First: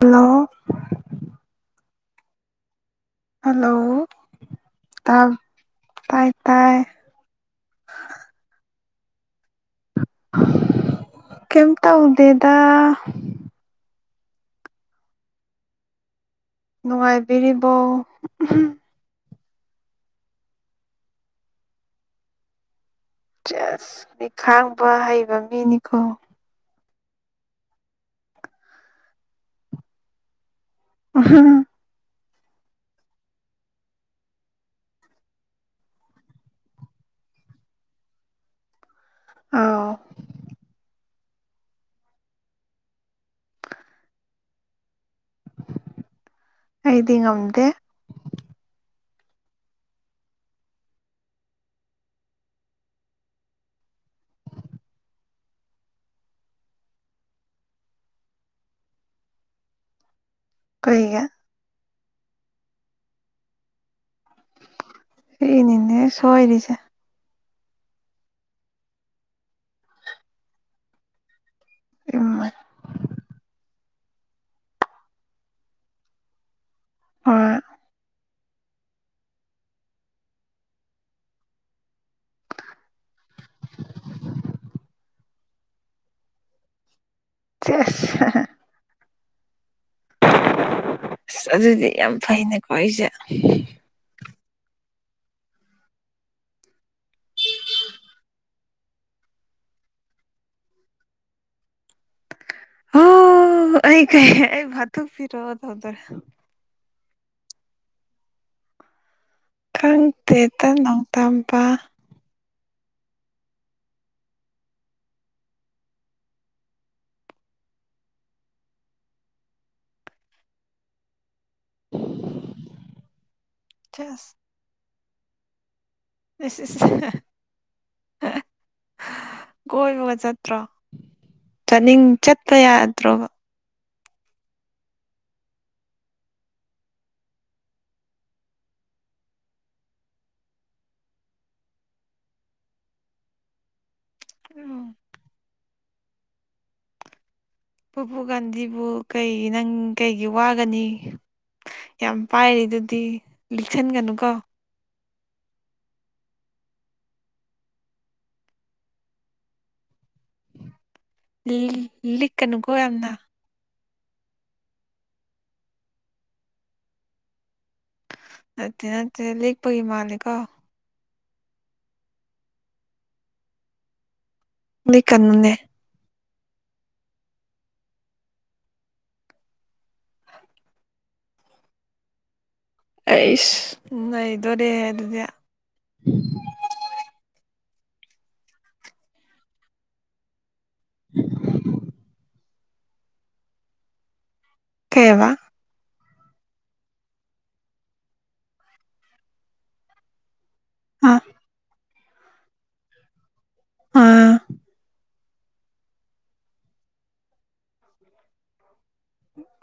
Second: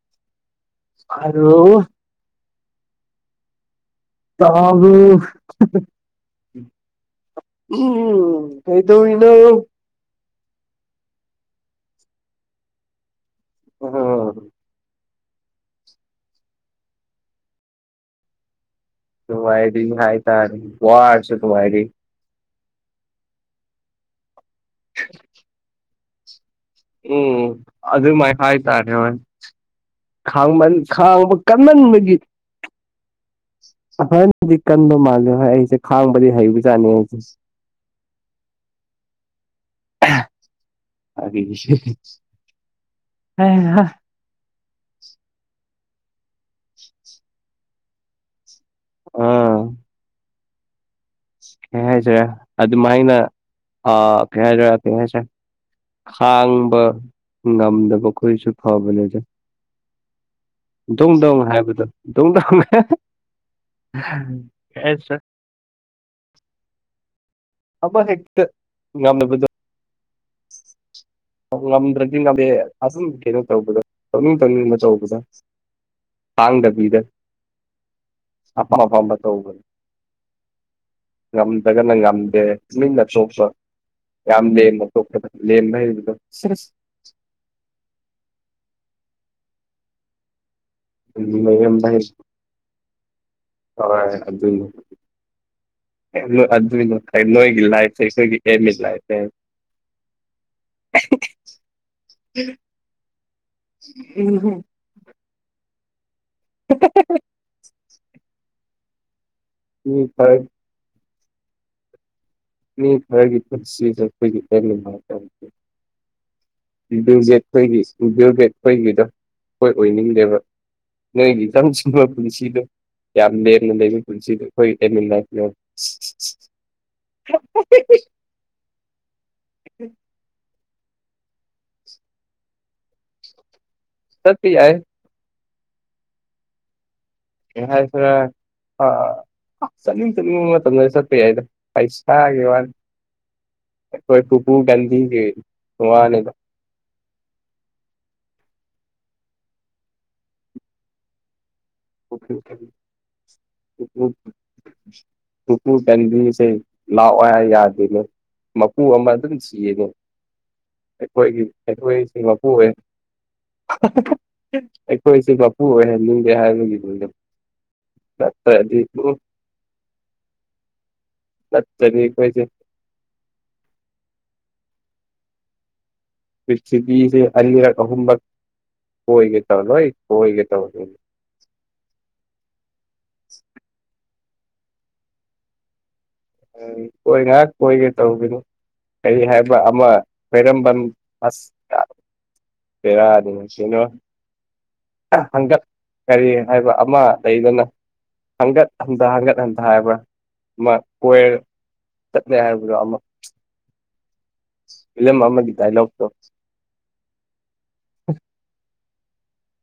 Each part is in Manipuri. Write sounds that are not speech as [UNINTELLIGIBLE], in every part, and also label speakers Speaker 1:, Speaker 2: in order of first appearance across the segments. Speaker 1: ꯍꯜꯂꯣ
Speaker 2: ꯍꯜꯂꯣ
Speaker 1: ꯍꯜꯂꯣ
Speaker 2: ꯇꯥꯕ꯭ꯔꯣ
Speaker 1: ꯇꯥ
Speaker 2: ꯍ
Speaker 1: ꯇꯥꯏ ꯇꯥꯏ
Speaker 2: ꯍ ꯎꯨꯝ ꯀꯩꯗꯧꯔꯤꯅꯣ
Speaker 1: ꯀꯩꯝ ꯇꯧꯗꯦꯗ
Speaker 2: ꯑꯣꯍꯣ
Speaker 1: ꯅꯨꯡꯉꯥꯏꯕꯤꯔꯤꯕꯣ ꯎꯍꯨ
Speaker 2: ꯅꯨꯡꯉꯥꯏꯔꯤ ꯍꯥꯏꯇꯥꯔꯦ ꯋꯥꯔꯁꯨ ꯅꯨꯉꯥꯏꯔꯤ
Speaker 1: ꯆꯦꯁ ꯈꯥꯡꯕ ꯍꯩꯕ ꯃꯤꯅꯤꯀꯣ
Speaker 2: ꯎꯨꯝ ꯑꯗꯨꯃꯥꯏ ꯍꯥꯏꯇꯥꯔꯦ ꯍꯣꯏ ꯈꯥꯡꯃꯟ ꯈꯥꯡꯕ ꯀꯟꯃꯟꯕꯒꯤ ꯍꯣꯏꯅꯗꯤ ꯀꯟꯕ ꯃꯥꯜꯂꯦ ꯍꯣꯏ ꯑꯩꯁꯦ ꯈꯥꯡꯕꯗꯤ ꯍꯩꯕꯖꯥꯠꯅꯤ ꯑꯩꯁꯦ
Speaker 1: ꯑꯧ
Speaker 2: [UNINTELLIGIBLE] ꯍꯩꯍꯥ
Speaker 1: ꯑꯩꯗꯤ ꯉꯝꯗꯦ
Speaker 2: ꯎꯨꯝ ꯀꯩ ꯍꯥꯏꯁꯤꯔꯥ ꯑꯗꯨꯃꯥꯏꯅ ꯑꯥ ꯀꯩ ꯍꯥꯏꯁꯤꯔꯥ ꯀꯩ ꯍꯥꯏꯁꯤꯔꯥ ꯈꯥꯡꯕ ꯉꯝꯗꯕꯈꯣꯏꯁꯨ ꯐꯕꯅꯦꯗ ꯗꯣꯡ
Speaker 1: ꯀꯩꯒꯤ
Speaker 2: ꯗꯣꯡ ꯍꯥꯏꯕꯗꯣ [UNINTELLIGIBLE]
Speaker 1: ꯑꯩꯅꯤꯅꯦ ꯁꯣꯏꯔꯤꯁꯦ
Speaker 2: ꯑꯃ ꯍꯦꯛꯇ ꯉꯝꯅꯕꯗꯣ ꯉꯝꯗ꯭ꯔꯗꯤ
Speaker 1: ꯏꯃꯥ
Speaker 2: ꯉꯝꯃꯦ ꯑꯗꯨꯝ ꯀꯩꯅꯣ ꯇꯧꯕꯗ ꯇꯧꯅꯤꯡ ꯇꯧꯅꯤꯡꯕ ꯇꯧꯕꯗꯣ ꯇꯥꯡꯗꯕꯤꯗ
Speaker 1: ꯍꯣꯏ
Speaker 2: ꯑꯄꯥꯝ ꯑꯄꯥꯝꯕ ꯇꯧꯕꯗꯣ ꯉꯝꯗ꯭ꯔꯒꯅ ꯉꯝꯗꯦ ꯇꯨꯃꯤꯟꯅ ꯇꯣꯛꯄ ꯌꯥꯝ ꯂꯦꯝꯃꯦ ꯇꯣꯛꯄꯗꯣ ꯂꯦꯝꯅ ꯍꯥꯏꯕꯗꯣ ꯁꯤꯁ
Speaker 1: ꯆꯦꯁ ꯑꯁ
Speaker 2: ꯂꯦꯝꯕ
Speaker 1: ꯑꯗꯨꯗꯤ
Speaker 2: ꯍꯩ
Speaker 1: ꯌꯥꯝ ꯐꯩꯅꯦꯀꯣ ꯑꯩꯁꯦ
Speaker 2: ꯍꯣꯏ ꯑꯗꯨꯅ ꯑꯗꯨ ꯅꯣꯏꯒꯤ ꯂꯥꯏꯐꯇꯤ ꯑꯩꯈꯣꯏꯒꯤ ꯑꯦꯝ ꯏꯟ ꯂꯥꯏꯐꯅꯦ ꯑꯥ ꯍ ꯍ
Speaker 1: ꯍ ꯑꯩ ꯀꯩ ꯑꯩꯕꯨ ꯍꯥꯇꯣꯛꯄꯤꯔꯣ ꯇꯥꯔꯦ
Speaker 2: ꯍ ꯍ ꯍ ꯍ
Speaker 1: ꯈꯪꯇꯦꯠꯇ ꯅꯣꯡꯗꯝꯕ
Speaker 2: ꯃꯤ ꯈꯔꯒꯤ ꯄꯨꯟꯁꯤꯁꯦ ꯑꯩꯈꯣꯏꯒꯤ ꯑꯦꯝ ꯏꯟ ꯂꯥꯏꯐ ꯍꯥꯏ ꯇꯥꯔꯦ [UNINTELLIGIBLE] ꯒꯤꯗꯣ ꯑꯩꯈꯣꯏ ꯑꯣꯏꯅꯤꯡꯗꯦꯕ ꯅꯪꯒꯤ ꯏꯆꯝ ꯆꯝꯕ ꯄꯨꯟꯁꯤꯗꯣ ꯌꯥꯝ ꯂꯦꯝꯅ ꯂꯩꯕ
Speaker 1: ꯁꯦꯁ
Speaker 2: ꯄꯨꯟꯁꯤꯗꯨ ꯍꯣꯏ ꯑꯦꯝ ꯏꯟ ꯂꯥꯏꯐꯅꯦ
Speaker 1: ꯑꯁ ꯑꯁ ꯑꯁ ꯍ ꯍ ꯍꯥ ꯀꯣꯏꯕꯒ ꯆꯠꯇ꯭ꯔꯣ ꯆꯠꯅꯤꯡ ꯆꯠꯄ ꯌꯥꯗ꯭ꯔꯣꯕ
Speaker 2: ꯆꯠꯄ ꯌꯥꯏ ꯀꯩ ꯍꯥꯏꯁꯤꯔ ꯑ ꯆꯠꯅꯤꯡ ꯆꯠꯅꯤꯡꯕ ꯃꯇꯝꯗꯗꯤ ꯆꯠꯄ ꯌꯥꯏꯗ ꯄꯩꯁꯥꯒꯤ ꯋꯥꯅꯤ ꯑꯩꯈꯣꯏ ꯄꯨꯄꯨ ꯒꯥꯟꯗꯤꯒꯤ ꯋꯥꯅꯤꯗ
Speaker 1: ꯄꯨ ꯒꯥꯟꯙꯤꯕꯨ ꯀꯩ ꯅꯪ ꯀꯩꯒꯤ ꯋꯥꯒꯅꯤ ꯌꯥꯝ
Speaker 2: ꯄꯨꯄꯨ
Speaker 1: ꯄꯥꯏꯔꯤꯗꯨꯗꯤ
Speaker 2: ꯄꯨꯄꯨ
Speaker 1: ꯂꯤꯛꯁꯤꯟꯒꯅꯨꯀꯣ
Speaker 2: ꯄꯨꯄꯨ ꯒꯥꯟꯙꯤꯁꯦ ꯂꯥꯛꯑꯣ ꯍꯥꯏ ꯌꯥꯗꯦꯅꯦ ꯃꯄꯨ ꯑꯃ ꯑꯗꯨꯝ ꯁꯤꯌꯦꯀꯣ ꯑꯩꯈꯣꯏꯒꯤ ꯑꯩꯈꯣꯏꯁꯤ ꯃꯄꯨ ꯑꯣꯏ
Speaker 1: ꯂꯤꯛꯀꯅꯨꯀꯣ ꯌꯥꯝꯅ
Speaker 2: ꯑꯩꯈꯣꯏꯁꯦ ꯃꯄꯨ ꯑꯣꯏꯍꯟꯅꯤꯡꯗꯦ ꯍꯥꯏꯕꯒꯤꯄꯤꯗ
Speaker 1: ꯅꯠꯇꯦ ꯅꯠꯇꯦ ꯂꯦꯛꯄꯒꯤ ꯃꯥꯂꯤꯀꯣ
Speaker 2: ꯅꯠꯇ꯭ꯔꯗꯤ ꯑꯩꯈꯣꯏꯁꯦ
Speaker 1: ꯂꯤꯛꯀꯅꯨꯅꯦ
Speaker 2: ꯄ꯭ꯔꯤꯊꯤꯕꯤꯁꯤ ꯑꯅꯤꯔꯛ ꯑꯍꯨꯝꯔꯛ ꯀꯣꯏꯒꯦ ꯇꯧ ꯂꯣꯏ ꯀꯣꯏꯒꯦ ꯇꯧꯅꯤꯅꯦ
Speaker 1: ꯑꯩꯁ ꯅꯩꯗꯣꯔꯦꯍꯦ ꯑꯗꯨꯗꯤ
Speaker 2: ꯎꯝ ꯀꯣꯏ ꯉꯍꯥꯛ ꯀꯣꯏꯒꯦ ꯇꯧꯕꯅꯤ ꯀꯔꯤ ꯍꯥꯏꯕ ꯑꯃ ꯈ꯭ꯋꯥꯏꯔꯝꯕꯟ ꯑꯁ ꯄꯦꯔꯥꯅꯤꯁꯤ ꯑ
Speaker 1: ꯀꯩꯕ
Speaker 2: ꯍꯪꯒꯠ ꯀꯔꯤ ꯍꯥꯏꯕ ꯑꯃ ꯂꯩꯗꯅ ꯍꯥꯡꯒꯠ ꯍꯟꯊꯥ ꯍꯟꯒꯠ ꯍꯟꯊꯥ ꯍꯥꯏꯕ꯭ꯔ ꯑꯃ
Speaker 1: ꯑ
Speaker 2: ꯀꯣꯏꯔ ꯆꯠꯂꯦ ꯍꯥꯏꯕꯗꯣ ꯑꯃ
Speaker 1: ꯑꯥ
Speaker 2: ꯐꯤꯂꯝ ꯑꯃ ꯑꯃꯒꯤ ꯗꯥꯏꯂꯣꯒ ꯇꯣ ꯑ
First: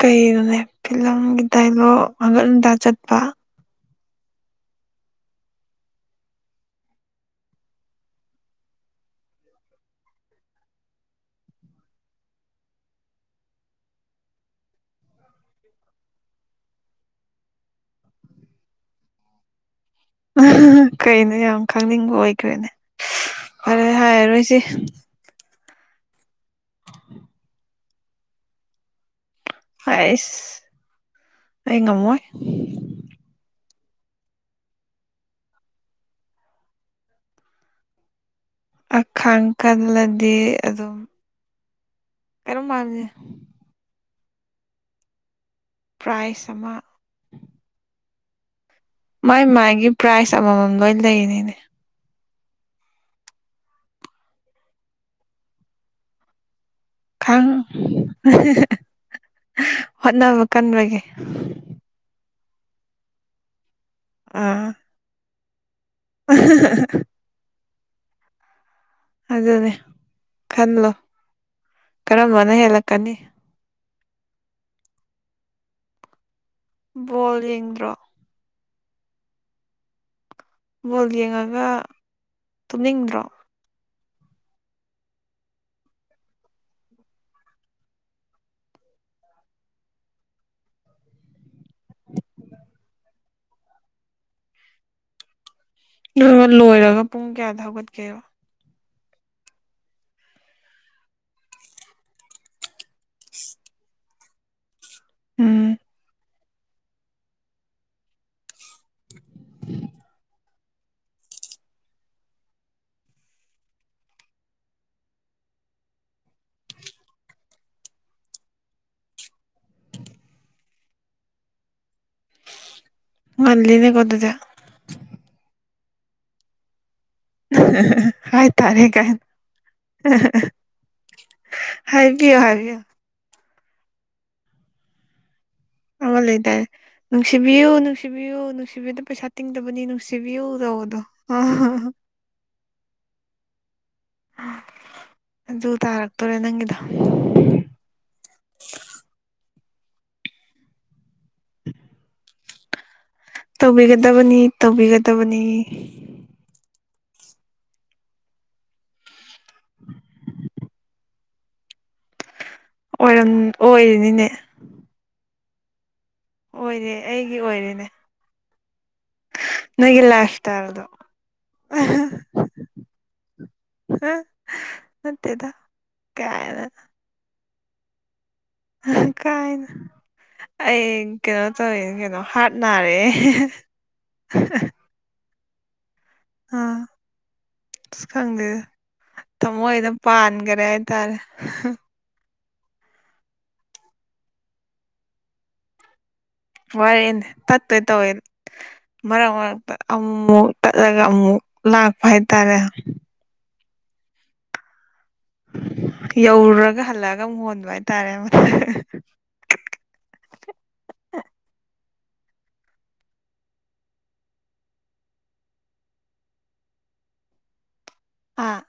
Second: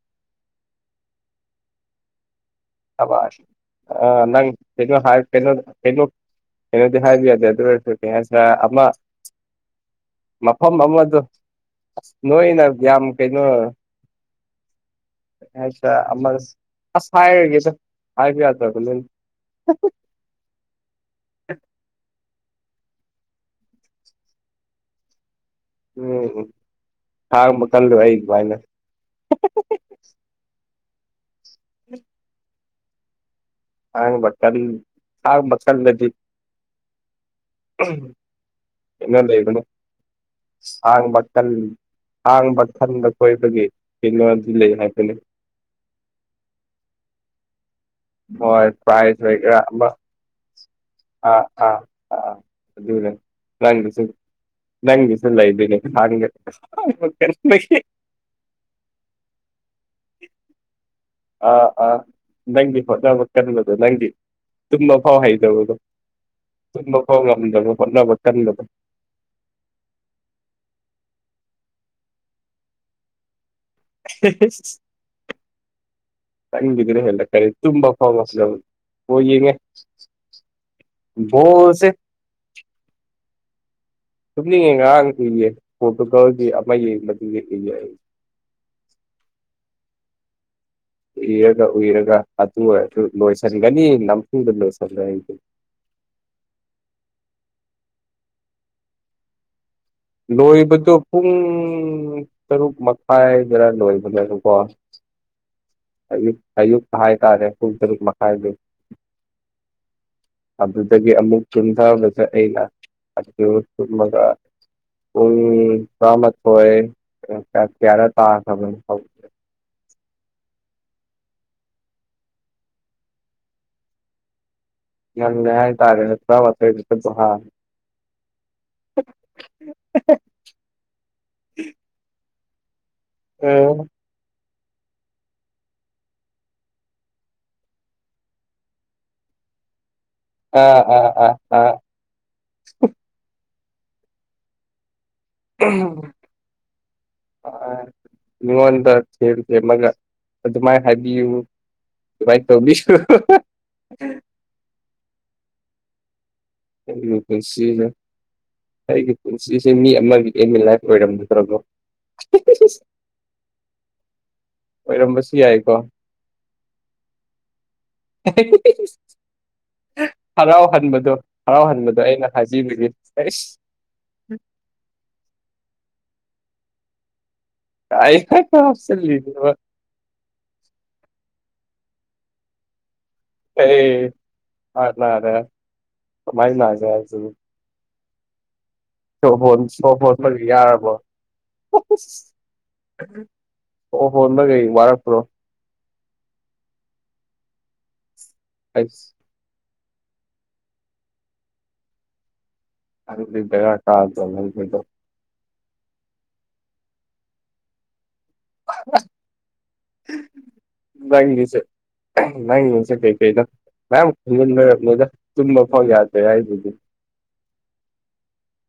Speaker 1: ꯀꯩꯩꯅꯣꯅꯦ ꯐꯤꯂꯝꯒꯤ ꯗꯥꯏꯂꯣꯒ ꯍꯟꯒꯠ ꯍꯟꯗꯥ
Speaker 2: ꯑꯕ
Speaker 1: ꯆꯠꯄ
Speaker 2: ꯑ ꯅꯪꯩ ꯀꯩꯅꯣ ꯍꯥꯏ ꯀꯩꯅꯣ ꯗꯣ ꯀꯩꯅꯣ ꯀꯩꯅꯣꯗꯤ ꯍꯥꯏꯕ ꯌꯥꯗꯦ ꯑꯗꯨꯑꯣꯏꯁꯨ ꯀꯩꯅꯣ ꯑꯃ ꯃꯐꯝ ꯑꯃꯗꯣ ꯅꯣꯏꯅ ꯌꯥꯝ ꯀꯩꯅꯣ [UNINTELLIGIBLE] ꯍꯥꯏꯕ ꯌꯥꯗꯕꯅꯅꯤ
Speaker 1: ꯀꯩꯅꯣ ꯌꯥꯝ ꯈꯪꯅꯤꯡꯕ ꯑꯣꯏꯈ꯭ꯔꯦꯅꯦ ꯐꯔꯦ ꯍꯥꯏꯔꯔꯣꯏꯁꯤ
Speaker 2: ꯎꯝ ꯎꯝ ꯈꯥꯡꯕ ꯀꯜꯂꯨ ꯑꯩ ꯑꯗꯨꯃꯥꯏꯅ
Speaker 1: ꯑꯩꯁ ꯑꯩ ꯉꯝꯃꯣꯏ
Speaker 2: ꯈꯥꯡꯕ ꯀꯟ ꯈꯥꯡꯕ ꯀꯜꯂꯗꯤ ꯀꯩꯅꯣ
Speaker 1: ꯑꯈꯥꯡ
Speaker 2: ꯂꯩꯕꯅꯦꯅ
Speaker 1: ꯀꯜꯂꯗꯤ ꯑꯗꯨꯝ
Speaker 2: ꯁꯥꯥꯡꯕꯀꯟ ꯈꯥꯡꯕ
Speaker 1: ꯀꯩꯅꯣꯝ ꯍꯥꯏꯕꯅꯦ
Speaker 2: ꯀꯟꯕ ꯀꯣꯏꯕꯒꯤ ꯀꯩꯅꯣꯗꯤ ꯂꯩ ꯍꯥꯏꯕꯅꯤ
Speaker 1: ꯄ꯭ꯔꯥꯏꯖ ꯑꯃ
Speaker 2: ꯍꯣꯏ ꯄ꯭ꯔꯥꯏꯖ
Speaker 1: ꯃꯥꯏ
Speaker 2: ꯑꯣꯏꯒꯦꯔ ꯑꯃ
Speaker 1: ꯃꯥꯏꯒꯤ ꯄ꯭ꯔꯥꯏꯖ ꯑꯃꯃꯝ ꯂꯣꯏ
Speaker 2: ꯑꯥ
Speaker 1: ꯂꯩꯔꯤꯅꯤꯅꯦ
Speaker 2: ꯑꯥ ꯑ ꯑꯗꯨꯅꯦ ꯅꯪꯒꯤꯁꯨ ꯅꯪꯒꯤꯁꯨ ꯂꯩꯗꯣꯏꯅꯤ [UNINTELLIGIBLE]
Speaker 1: ꯈꯪ ꯍꯣꯠꯅꯕ ꯀꯟꯕꯒꯤ
Speaker 2: ꯅꯪꯗꯤ ꯍꯣꯠꯅꯕ ꯀꯟꯕꯗꯣ ꯅꯪꯗꯤ
Speaker 1: ꯑꯥ
Speaker 2: ꯇꯨꯝꯕ ꯐꯥꯎ ꯍꯩꯇꯕꯗꯣ ꯇꯨꯝꯕꯐꯥꯎ ꯉꯝꯗꯕ ꯍꯣꯠꯅꯕ ꯀꯟꯕꯗꯣ
Speaker 1: ꯑꯗꯨꯅꯦ ꯈꯜꯂꯣ ꯀꯔꯝꯕꯅ ꯍꯦꯜꯂꯛꯀꯅꯤ
Speaker 2: ꯅꯪꯒꯤꯗꯨꯅ
Speaker 1: ꯕꯣꯜ
Speaker 2: ꯍꯦꯜꯂꯛꯀꯅꯤ
Speaker 1: ꯌꯦꯡꯗ꯭ꯔꯣ
Speaker 2: ꯇꯨꯝꯕꯐꯥꯎ ꯑꯣ ꯌꯦꯡꯉꯦ
Speaker 1: ꯕꯣꯜ ꯌꯦꯡꯉꯒ
Speaker 2: ꯕꯣꯜꯁꯦ
Speaker 1: ꯇꯨꯝꯅꯤꯡꯗ꯭ꯔꯣ
Speaker 2: ꯇꯨꯝꯅꯤꯡꯉꯦ ꯉꯔꯥꯡꯒꯤ ꯎꯏꯌꯦ ꯄꯣꯔꯇꯨꯒꯜꯒꯤ ꯑꯃ ꯌꯦꯡꯕꯗꯨꯒꯤ ꯎꯏꯌꯦ ꯑꯩ ꯎꯏꯔꯒ ꯎꯏꯔꯒ ꯍꯥꯊꯨ ꯍꯥꯊꯨ ꯂꯣꯏꯁꯤꯟꯒꯅꯤ ꯅꯝꯐꯨꯗ ꯂꯣꯏꯁꯜꯂꯦ ꯑꯩꯗꯤ
Speaker 1: ꯑꯗꯨꯒ ꯂꯣꯏꯔꯒ ꯄꯨꯡ ꯀꯌꯥꯗ ꯍꯧꯒꯠꯀꯦꯕ
Speaker 2: ꯂꯣꯏꯕꯗꯣ ꯄꯨꯡ ꯇꯔꯨꯛ ꯃꯈꯥꯏꯗꯔ ꯂꯣꯏꯕꯅꯦꯕꯀꯣ
Speaker 1: ꯎꯝ
Speaker 2: ꯑꯌ ꯑꯌꯨꯛꯇꯛꯇ ꯍꯥꯏ ꯇꯥꯔꯦ ꯄꯨꯡ ꯇꯨꯛ ꯃꯈꯥꯏꯗꯩ
Speaker 1: [INAUDIBLE]
Speaker 2: ꯑꯗꯨꯗꯒꯤ ꯑꯃꯨꯛ ꯇꯨꯝꯊꯕꯁꯦ ꯑꯩꯅ ꯑꯗꯨ ꯇꯨꯝꯃꯒ ꯄꯨꯡ ꯇ꯭ꯔꯥꯃꯥꯊꯣꯏ ꯀꯌꯥ ꯀꯌꯥꯅꯣ ꯇꯥꯈꯔꯕꯅꯦ
Speaker 1: ꯉꯜꯂꯤꯅꯦꯀꯣ ꯑꯗꯨꯗꯤ
Speaker 2: ꯉꯜꯂꯦ ꯍꯥꯏꯇꯥꯔꯦ ꯇꯔꯥꯃꯥꯊꯣꯏ [UNINTELLIGIBLE] ꯍꯥ
Speaker 1: ꯍꯥꯏꯇꯥꯔꯦꯒꯥꯏꯅ ꯍꯥꯏꯕꯤꯌꯣ ꯍꯥꯏꯕꯤꯌꯣ
Speaker 2: ꯑꯣ
Speaker 1: ꯑꯃ ꯂꯩꯇꯥꯔꯦ ꯅꯨꯡꯁꯤꯕꯤꯌꯨ ꯅꯨꯡꯁꯤꯕꯤꯌꯨ ꯅꯨꯡꯁꯤꯕꯤꯕꯗ ꯄꯩꯁꯥ ꯇꯤꯡꯗꯕꯅꯤ ꯅꯨꯡꯁꯤ
Speaker 2: ꯑ ꯑ
Speaker 1: ꯚꯌꯎꯗꯎꯗ
Speaker 2: ꯑ
Speaker 1: ꯑꯗꯨ ꯇꯥꯔꯛꯇꯣꯔꯦ ꯅꯪꯒꯤꯗ
Speaker 2: ꯑ ꯃꯤꯉꯣꯟꯗ ꯊꯦꯝ ꯊꯦꯝꯃꯒ ꯑꯗꯨꯃꯥꯏꯅ ꯍꯥꯏꯕꯤꯌꯨ ꯚꯥꯏ ꯇꯧ ꯃꯤꯁꯨ
Speaker 1: ꯇꯧꯕꯤꯒꯗꯕꯅꯤ ꯇꯧꯕꯤꯒꯗꯕꯅꯤ
Speaker 2: ꯈꯨꯁꯤꯖꯦ ꯑꯩꯒꯤ ꯄꯨꯟꯁꯤꯁꯦ ꯃꯤ ꯑꯃꯒꯤ ꯑ ꯏꯟ ꯂꯥꯏꯐ ꯑꯣꯏꯔꯝ ꯅꯠꯇ꯭ꯔꯕꯣ
Speaker 1: ꯑꯣꯏꯝ ꯑꯣꯏꯔꯤꯅꯤꯅꯦ
Speaker 2: ꯑꯣꯏꯔꯝꯕꯁꯨ ꯌꯥꯏꯀꯣ
Speaker 1: ꯑꯣꯏꯔꯦ ꯑꯩꯒꯤ ꯑꯣꯏꯔꯦꯅꯦ
Speaker 2: [UNINTELLIGIBLE]
Speaker 1: ꯅꯣꯏꯒꯤ ꯂꯥꯏꯐ ꯏꯁꯇꯥꯏꯜꯗꯣ
Speaker 2: ꯍꯔꯥꯎꯍꯟꯕꯗꯣ ꯍꯔꯥꯎꯍꯟꯕꯗꯣ ꯑꯩꯅ ꯍꯥꯏꯕꯤꯕꯒꯤꯁ
Speaker 1: ꯑ ꯃꯠꯇꯦꯗ ꯀꯅ
Speaker 2: ꯇꯥꯏ ꯐꯥꯏ ꯐ ꯍꯥꯞꯁꯜ ꯂꯤꯗꯦꯕ
Speaker 1: ꯀꯥꯏꯅ ꯑꯩ ꯀꯩꯅꯣ ꯇꯧꯋꯦ ꯀꯩꯅꯣ ꯍꯥꯔꯠ ꯅꯥꯔꯦ
Speaker 2: ꯑꯩ
Speaker 1: ꯑꯥ
Speaker 2: [UNINTELLIGIBLE]
Speaker 1: ꯑꯁ ꯈꯪꯗꯦꯗ ꯊꯃꯣ
Speaker 2: ꯍꯣꯟ
Speaker 1: ꯍꯣꯏꯗ ꯄꯥꯟꯈꯔꯦ ꯍꯥꯏꯇꯥꯔꯦ
Speaker 2: ꯑꯣ ꯍꯣ ꯅ ꯀꯩ ꯋꯥꯔꯛꯄ꯭ꯔꯣ
Speaker 1: ꯋꯥꯔꯦꯦꯅꯦ ꯇꯠꯇꯣꯏ ꯇꯧꯋꯦ
Speaker 2: ꯑꯩꯁ
Speaker 1: ꯃꯔꯛ ꯃꯔꯛ ꯑꯃꯨꯛ ꯇꯠꯂꯒ ꯑꯃꯨꯛ ꯂꯥꯛꯄ ꯍꯥꯏꯇꯥꯔꯦ
Speaker 2: [UNINTELLIGIBLE]
Speaker 1: ꯌꯧꯔꯨꯔꯒ ꯍꯜꯂꯛꯑꯒ ꯑꯃꯨꯛ ꯍꯣꯟꯕ ꯍꯥꯏꯇꯥꯔꯦ [INAUDIBLE]
Speaker 2: [UNINTELLIGIBLE] ꯅꯪꯉꯁꯦ ꯀꯩꯀꯩꯅꯣ ꯃꯌꯥꯝ ꯈꯟꯖꯤꯟ ꯑꯣꯏꯔꯛꯅꯤꯗ ꯇꯨꯝꯕ ꯐꯥꯎ ꯌꯥꯗ꯭ꯔꯦ ꯍꯥꯏꯗꯨꯗꯤ
Speaker 1: ꯑꯥ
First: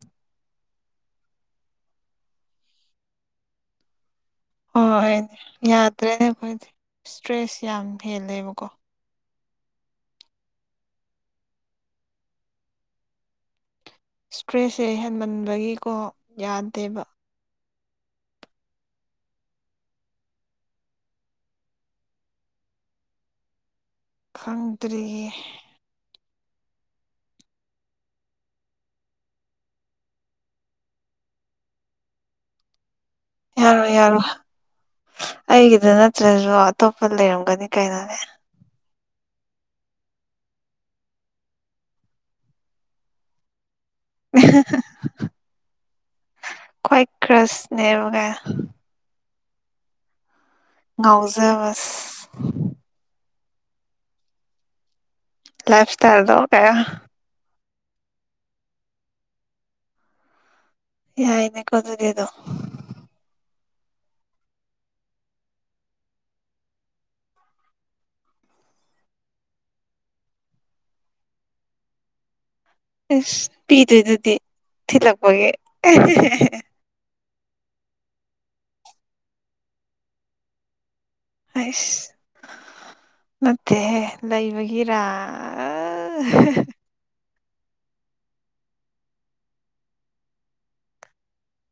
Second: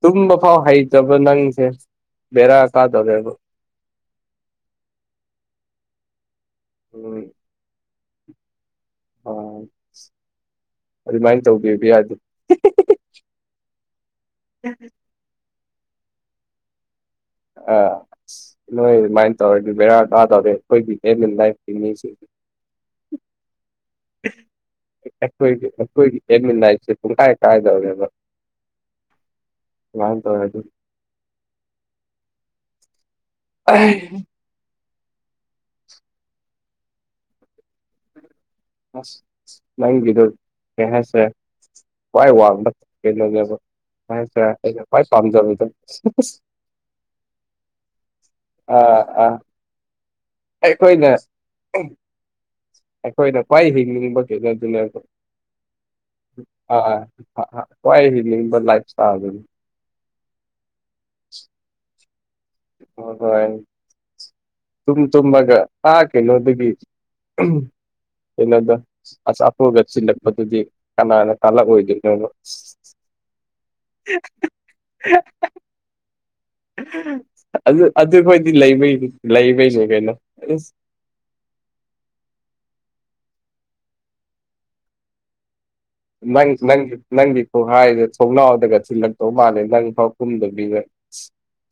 Speaker 2: ꯇꯨꯝꯕ ꯐꯥꯎ ꯍꯩꯇꯕ ꯅꯪꯁꯦ ꯕꯦꯔꯥ ꯀꯥꯗꯧꯔꯦꯕ
Speaker 1: ꯍꯣꯏꯣꯏꯅꯦ ꯌꯥꯗ꯭ꯔꯦꯅꯦ ꯑꯩꯈꯣꯏꯗꯤ
Speaker 2: ꯎꯝ
Speaker 1: ꯏꯁꯇ꯭ꯔꯦꯁ ꯌꯥꯝ ꯍꯦꯜꯂꯦꯕꯀꯣ
Speaker 2: ꯎꯝ ꯑꯗꯨꯃꯥꯏꯅ ꯇꯧꯕꯤꯕ ꯌꯥꯗꯦ
Speaker 1: ꯏꯁꯇ꯭ꯔꯦꯁꯁꯦ ꯍꯦꯟꯃꯟꯕꯒꯤꯀꯣ ꯌꯥꯗꯦꯕ
Speaker 2: ꯑ ꯑꯁ ꯅꯣꯏ ꯑꯗꯨꯃꯥꯏꯅ ꯇꯧꯔꯗꯤ ꯕꯦꯔꯥ ꯑꯥ ꯇꯧꯔꯗꯤ ꯑꯩꯈꯣꯏꯒꯤ ꯑꯦꯟ ꯏꯟ ꯂꯥꯏꯐꯀꯤ ꯃꯤꯁꯤꯡꯁꯦ
Speaker 1: ꯈꯪꯗ꯭ꯔꯤꯌꯦ
Speaker 2: ꯑꯩꯏꯗꯤ ꯑꯩꯈꯣꯏꯗꯤ ꯑꯦꯃꯤꯁꯤꯦ ꯄꯨꯡ ꯀꯥꯏ ꯀꯥꯏꯗꯧꯒꯦꯕ ꯋꯥ ꯇꯧ ꯑꯗꯨ
Speaker 1: ꯌꯥꯔꯣꯏ ꯌꯥꯔꯣꯏ ꯑꯩꯒꯤꯗ ꯅꯠꯇ꯭ꯔꯁꯨ ꯑꯇꯣꯞꯄ ꯂꯩꯔꯝꯒꯅꯤ ꯀꯩꯅꯣꯅꯦ
Speaker 2: ꯅꯗ ꯀꯁꯦ ꯋꯥꯏ ꯋꯥꯗꯣ ꯍꯁ ꯍꯚꯥꯏ ꯀꯝꯖꯝꯗ
Speaker 1: ꯈ꯭ꯋꯥꯏ ꯀ꯭ꯔꯁꯅꯦꯕ ꯀꯥꯏ
Speaker 2: ꯑ ꯑꯥ ꯑꯩꯈꯣꯏꯅ
Speaker 1: ꯉꯥꯎꯖꯕ
Speaker 2: ꯑꯩꯈꯣꯏꯅ ꯈ꯭ꯋꯥꯏ ꯍꯤꯡꯅꯤꯡꯕꯒꯤꯩꯅ ꯑꯗꯨꯅꯦ ꯀ
Speaker 1: ꯂꯥꯏꯐ ꯏꯁꯇꯥꯏꯜꯗꯣ ꯀꯌꯥ
Speaker 2: ꯍ ꯂꯥꯏꯐꯇ ꯑꯗꯨ
Speaker 1: ꯌꯥ ꯏꯅꯦ ꯀ ꯑꯗꯨꯗꯤꯗꯣ
Speaker 2: [UNINTELLIGIBLE] ꯇꯨꯝ ꯇꯨꯝꯃꯒꯥ ꯀꯩꯅꯣꯗꯒꯤ ꯀꯩꯅꯣꯗ ꯑꯁ ꯑꯐꯣꯒ ꯆꯤꯜꯂꯛꯄꯗꯨꯗꯤ ꯀꯅꯥꯅ ꯇꯥꯜꯂꯛꯑꯣꯏꯗꯣꯏꯅꯣ
Speaker 1: ꯑꯁ ꯄꯤꯗꯣꯏꯗꯨꯗꯤ ꯊꯤꯜꯂꯛꯄꯒꯤ
Speaker 2: ꯑꯗꯨ ꯑꯗꯨꯈꯣꯏꯗꯤ ꯂꯩꯩ ꯂꯩꯕꯩꯅꯦ ꯀꯩꯅꯣ
Speaker 1: ꯑꯩꯁ ꯅꯠꯇꯦꯍ ꯂꯩꯕꯒꯤꯔ
Speaker 2: ꯅꯪ ꯅꯪ ꯅꯪꯒꯤ ꯈꯨꯍꯥꯏꯗ ꯊꯣꯡꯅꯥꯎꯗꯒ ꯊꯤꯜꯂꯛꯇꯧ ꯃꯥꯜꯂꯦ ꯅꯪ ꯐꯥꯎ ꯀꯨꯝꯗꯕꯤꯗ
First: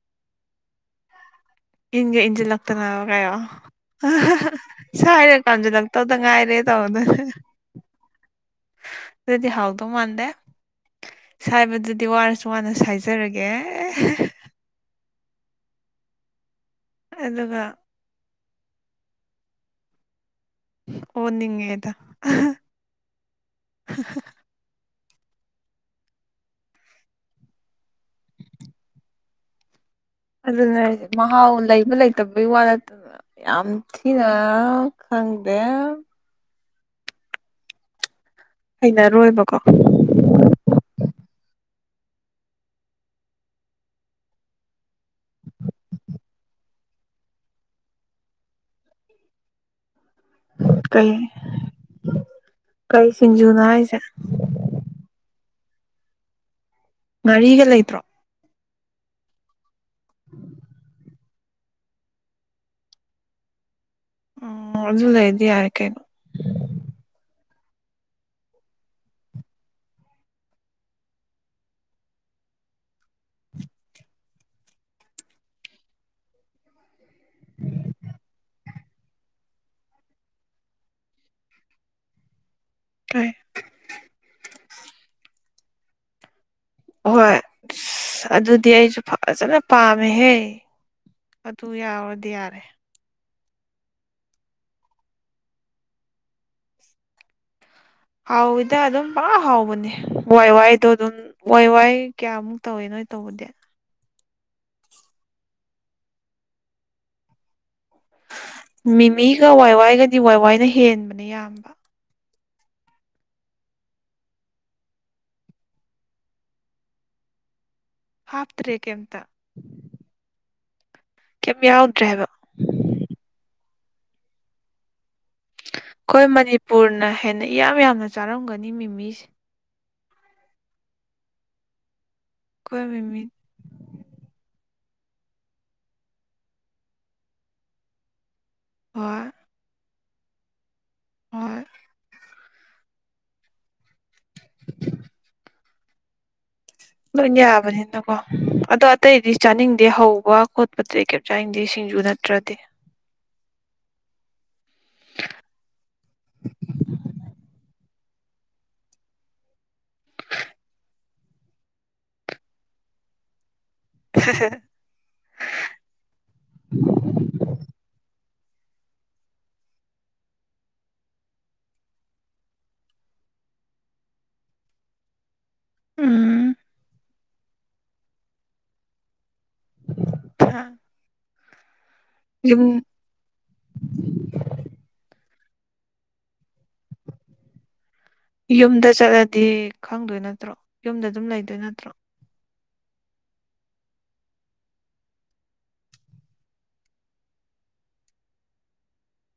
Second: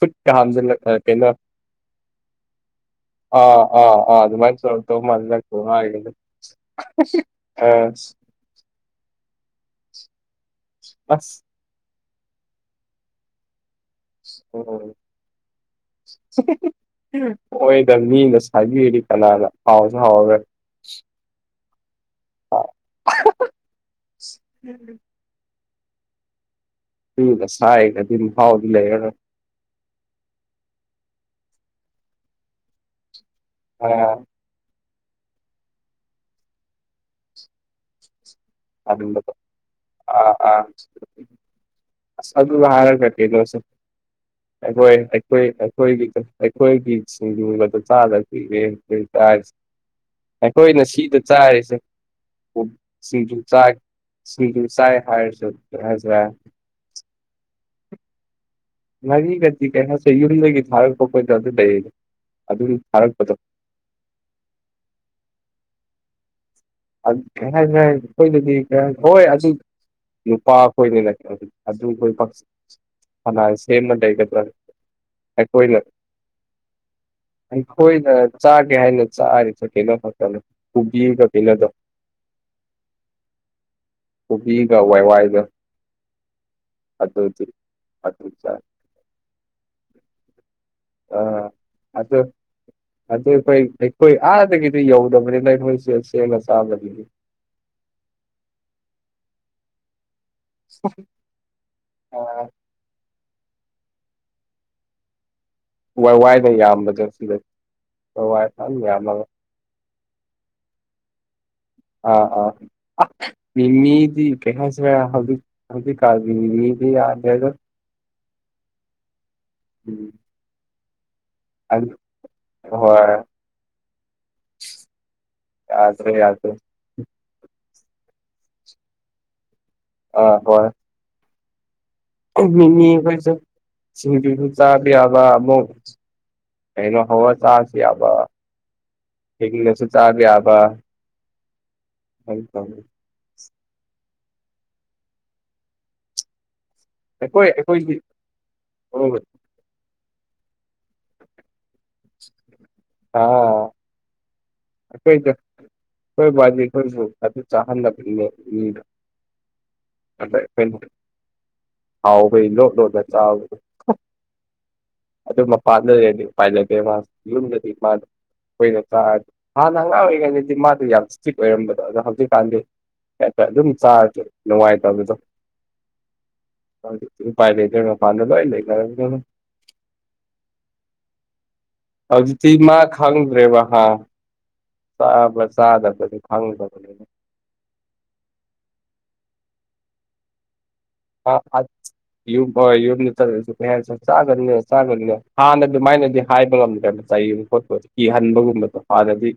Speaker 2: ꯐꯠꯀ ꯍꯥꯝꯖꯜꯂ ꯀꯩꯅꯣ
Speaker 1: ꯏꯟꯒ ꯏꯟꯁꯤꯜꯂꯛꯇꯅꯕ ꯀꯥꯏꯌꯣ
Speaker 2: ꯑ ꯑꯥ ꯑ ꯑꯗꯨ ꯇꯧꯔꯝꯗꯧ
Speaker 1: ꯁꯥꯏꯔ
Speaker 2: ꯃꯟꯖꯜꯂꯛ ꯃꯅ ꯇꯣ
Speaker 1: ꯀꯥꯝꯁꯤꯜꯂꯛꯇꯧꯗ ꯉꯥꯏꯔꯦ ꯇꯧꯕꯗꯨꯅ
Speaker 2: ꯑ
Speaker 1: ꯑꯗꯨꯗꯤ ꯍꯧꯎꯗꯣ ꯃꯥꯗ
Speaker 2: ꯑꯁ
Speaker 1: ꯁꯥꯏꯕꯗꯨꯗꯤ ꯋꯥꯅꯁꯨ ꯋꯥꯅ ꯁꯥꯏꯖꯔꯒꯦ ꯑꯦ
Speaker 2: ꯑꯣ
Speaker 1: ꯑꯗꯨꯒ
Speaker 2: ꯑꯣꯏ ꯃꯤꯅ ꯁꯥꯕꯤꯔꯤ ꯀꯅꯥꯅ ꯍꯥꯎꯁꯨꯦ ꯍꯥꯎꯔꯒ
Speaker 1: ꯑꯣꯅꯤꯡꯉꯗ
Speaker 2: [UNINTELLIGIBLE] ꯑꯗꯨꯒ ꯁꯥꯏꯒ ꯑꯗꯨꯝ ꯐꯥꯎꯗꯤ ꯂꯩꯔꯔ
Speaker 1: ꯑꯗꯨꯅ ꯃꯍꯥꯎ ꯂꯩꯕ ꯂꯩꯇꯕꯒꯤ ꯋꯥ ꯅ ꯌꯥꯝ
Speaker 2: ꯑꯥ
Speaker 1: ꯊꯤꯅ ꯑ ꯈꯪꯗꯦ
Speaker 2: ꯑ
Speaker 1: ꯍꯩꯅꯔꯣꯏꯕꯀꯣ
Speaker 2: ꯑ ꯑ ꯑꯗꯨ ꯍꯔ ꯐꯂꯣ ꯑ ꯑꯩꯈꯣꯏ ꯑꯩꯈꯣꯏ ꯑꯩꯈꯣꯏꯒꯤ ꯑꯩꯈꯣꯏꯒꯤ ꯁꯤꯡꯒꯨꯝꯕꯗ ꯆꯥꯗ ꯄꯤꯔ ꯇꯥꯏꯁ ꯑꯩꯈꯣꯏꯅ ꯁꯤꯗ
Speaker 1: ꯀꯩ
Speaker 2: ꯆꯥꯔꯤꯁꯦ
Speaker 1: ꯀꯩ
Speaker 2: ꯁꯤꯡꯖꯨ
Speaker 1: ꯁꯤꯡꯖꯨꯅꯣ
Speaker 2: ꯆꯥꯒ
Speaker 1: ꯍꯥꯏꯁꯦ
Speaker 2: ꯁꯤꯡꯖꯨ ꯆꯥꯏ ꯍꯥꯏꯔꯁꯨꯖ
Speaker 1: ꯉꯥꯔꯤꯒ ꯂꯩꯇ꯭ꯔꯣ
Speaker 2: ꯉꯥꯔꯤꯒꯗꯤ ꯀꯩꯅꯣꯁꯦ ꯌꯨꯝꯗꯒꯤ ꯊꯥꯔꯛꯄ ꯈꯣꯠꯇꯣ ꯑꯗꯨ ꯂꯩꯌꯦꯗ ꯑꯗꯨꯒꯤ ꯊꯥꯔꯛꯄꯗꯣ
Speaker 1: ꯎꯝ ꯑꯗꯨ ꯂꯩꯗꯤ ꯌꯥꯔꯦ ꯀꯩꯅꯣ
Speaker 2: ꯀꯩ ꯍꯥꯏꯅꯤ ꯍꯥꯏꯅꯤ ꯑꯩꯈꯣꯏꯗꯗꯤ ꯀ ꯍꯣꯏ ꯑꯗꯨ ꯅꯨꯄꯥ ꯑꯩꯈꯣꯏ ꯂꯩꯔꯛꯀꯦ ꯑꯗꯨ ꯑꯩꯈꯣꯏ ꯀꯅꯥ ꯁꯦꯝꯃ ꯂꯩꯒꯗ꯭ꯔꯥ ꯑꯩꯈꯣꯏꯅ ꯈꯣꯏꯅ ꯆꯥꯒꯦ ꯍꯥꯏꯅ ꯆꯥꯔꯤꯁ ꯀꯩꯅꯣ ꯈꯛꯇꯅ ꯄꯨꯕꯤꯒ ꯀꯩꯅꯣꯗꯣ
Speaker 1: [UNINTELLIGIBLE]
Speaker 2: ꯀꯣꯕꯤꯒ ꯋꯥꯏ ꯋꯥꯏꯒ
Speaker 1: ꯍꯣꯏ
Speaker 2: ꯑꯗꯨ ꯆꯥꯏ
Speaker 1: ꯑꯗꯨꯗꯤ ꯑꯩꯁꯨ ꯐꯖꯅ ꯄꯥꯝꯃꯦꯍꯦ
Speaker 2: ꯑꯥ
Speaker 1: ꯑꯗꯨ
Speaker 2: ꯑꯗꯨ
Speaker 1: ꯌꯥꯎꯔꯗꯤ ꯌꯥꯔꯦ
Speaker 2: ꯑꯗꯨ ꯑꯩꯈꯣꯏ ꯑꯩꯈꯣꯏ ꯑꯥꯗꯒꯤꯗꯤ ꯌꯧꯗꯕꯅꯤꯅ ꯑꯩꯈꯣꯏꯁꯦ ꯁꯦꯡꯅ ꯆꯥꯕꯒꯤꯗꯤ
Speaker 1: ꯍꯥꯎꯋꯤꯗ ꯑꯗꯨꯝ ꯄꯥꯛ ꯍꯥꯎꯕꯅꯦ ꯋꯥꯏ ꯋꯥꯏꯗꯣ ꯑꯗꯨꯝ ꯋꯥꯏ ꯋꯥꯏ ꯀꯌꯥꯃꯨꯛ ꯇꯧꯋꯦ ꯅꯣꯏ ꯇꯧꯕꯗꯤ
Speaker 2: ꯋꯥ ꯋꯥꯏꯗ ꯌꯥꯝꯕꯗ ꯁꯤꯗ ꯋꯥꯏ ꯌꯥꯝꯃ
Speaker 1: ꯅꯪ ꯋꯥꯏ ꯋꯥꯏꯒꯗꯤ ꯋꯥꯏ ꯋꯥꯏꯅ ꯍꯦꯟꯕꯅꯦ ꯌꯥꯝꯕ
Speaker 2: ꯑ ꯑꯥ ꯃꯤꯃꯤꯗꯤ ꯀꯩꯍꯁꯤ ꯍꯧ ꯑꯗꯨ ꯗꯤ ꯀꯥꯕꯤꯗꯤ ꯌꯥꯗ
Speaker 1: ꯍꯥꯐꯇꯔꯦ ꯀꯦꯝꯃꯥ
Speaker 2: ꯎꯝ
Speaker 1: ꯀꯩꯝ ꯌꯥꯎꯗ꯭ꯔꯦ ꯍꯥꯏꯕ
Speaker 2: ꯍꯣꯏ ꯌꯥꯗ꯭ꯔꯦ
Speaker 1: ꯑꯩꯈꯣꯏ
Speaker 2: ꯌꯥꯗ꯭ꯔꯦ
Speaker 1: ꯃꯅꯤꯄꯨꯔꯅ ꯍꯦꯟꯅ ꯏꯌꯥꯝ ꯌꯥꯝꯅ ꯆꯥꯔꯝꯒꯅꯤ ꯃꯤꯃꯤꯁꯦ
Speaker 2: ꯑꯥ ꯍꯣꯏ ꯃꯤꯃꯤ ꯑꯩꯈꯣꯏꯁꯨ ꯁꯤꯡꯖꯨꯁꯨ ꯆꯥꯕ ꯌꯥꯕ ꯑꯃ ꯑꯩꯅ ꯍꯋꯥ ꯆꯥꯁꯤ ꯑꯕ
Speaker 1: ꯍꯣꯏ
Speaker 2: ꯅꯁ ꯆꯥꯦ ꯑꯕ
Speaker 1: ꯍꯣꯏ
Speaker 2: [UNINTELLIGIBLE]
Speaker 1: ꯂꯣꯏ
Speaker 2: ꯑꯩꯈꯣꯏꯗꯤ
Speaker 1: ꯌꯥꯕꯅꯤꯅꯀꯣ ꯑꯗꯣ ꯑꯇꯩꯗꯤ ꯆꯥꯅꯤꯡꯗꯦ ꯍꯧꯕ ꯈꯣꯠꯄ ꯑꯇꯩ ꯀꯩꯝ ꯆꯥꯅꯤꯡꯗꯦ ꯁꯤꯡꯖꯨ ꯅꯠꯇ꯭ꯔꯗꯤ
Speaker 2: ꯍꯥ ꯑꯩꯈꯣꯏꯗꯨ ꯑꯩꯈꯣꯏ [UNINTELLIGIBLE] ꯑꯗꯨ ꯆꯥꯍꯟꯅꯗꯕꯅꯦ [UNINTELLIGIBLE] ꯍꯥꯎꯕꯩ ꯂꯣꯗ ꯂꯣꯗ ꯆꯥꯕꯗꯣ
Speaker 1: [UNINTELLIGIBLE]
Speaker 2: ꯑꯗꯨ ꯃꯄꯥꯟꯗ ꯂꯩꯔꯗꯤꯠ ꯎꯄꯥꯏ ꯂꯩꯇꯦ ꯃꯥ ꯌꯨꯝꯗꯗꯤ ꯃꯥꯅ ꯑꯩꯈꯣꯏꯅ ꯆꯥ ꯍꯥꯟꯅ ꯑꯉꯥꯡ ꯑꯣꯏꯔꯤꯉꯩꯗꯗꯤ ꯃꯥꯗꯤ ꯌꯥꯝ ꯏꯁꯇ꯭ꯔꯤꯛ ꯑꯣꯏꯔꯝꯕꯗꯣ ꯑꯗꯣ ꯍꯧꯖꯤꯛꯀꯥꯟꯗꯤ ꯍꯦꯛꯇ ꯑꯗꯨꯝ ꯆꯥꯔꯁꯨ ꯅꯨꯡꯉꯥꯏꯇꯕꯗꯣ
Speaker 1: ꯎꯝ
Speaker 2: [UNINTELLIGIBLE] ꯎꯄꯥꯏ ꯂꯩꯇꯦ ꯃꯄꯥꯟꯗ ꯂꯣꯏ ꯂꯩꯅꯔꯗꯨꯕꯨ
Speaker 1: [UNINTELLIGIBLE]
Speaker 2: ꯍꯧꯖꯤꯛꯇꯤ
Speaker 1: ꯌꯨꯝ
Speaker 2: ꯃꯥ ꯈꯪꯗ꯭ꯔꯦꯕ ꯍꯥ ꯆꯥꯕ ꯆꯥꯗꯕꯗꯤ ꯈꯪꯗꯕꯅꯤꯗ
Speaker 1: ꯌꯨꯝꯗ ꯆꯠꯂꯗꯤ ꯈꯪꯗꯣꯏ ꯅꯠꯇ꯭ꯔꯣ ꯌꯨꯝꯗ ꯑꯗꯨꯝ ꯂꯩꯗꯣꯏ ꯅꯠꯇ꯭ꯔꯣ
Speaker 2: [UNINTELLIGIBLE] ꯌꯨꯝ ꯑꯣꯏ ꯌꯨꯝꯗ ꯆꯠꯂꯁꯨ ꯀꯩ ꯍꯦꯟꯁꯨ ꯆꯥꯒꯅꯤꯅ ꯆꯥꯒꯅꯤꯅ ꯍꯥꯟꯅ ꯑꯗꯨꯃꯥꯏꯅꯗꯤ ꯍꯥꯏꯕ ꯉꯝꯗ꯭ꯔꯦꯕ [UNINTELLIGIBLE] [UNINTELLIGIBLE] ꯀꯤꯍꯟꯕꯒꯨꯝꯕꯗꯣ ꯑꯗꯗꯤ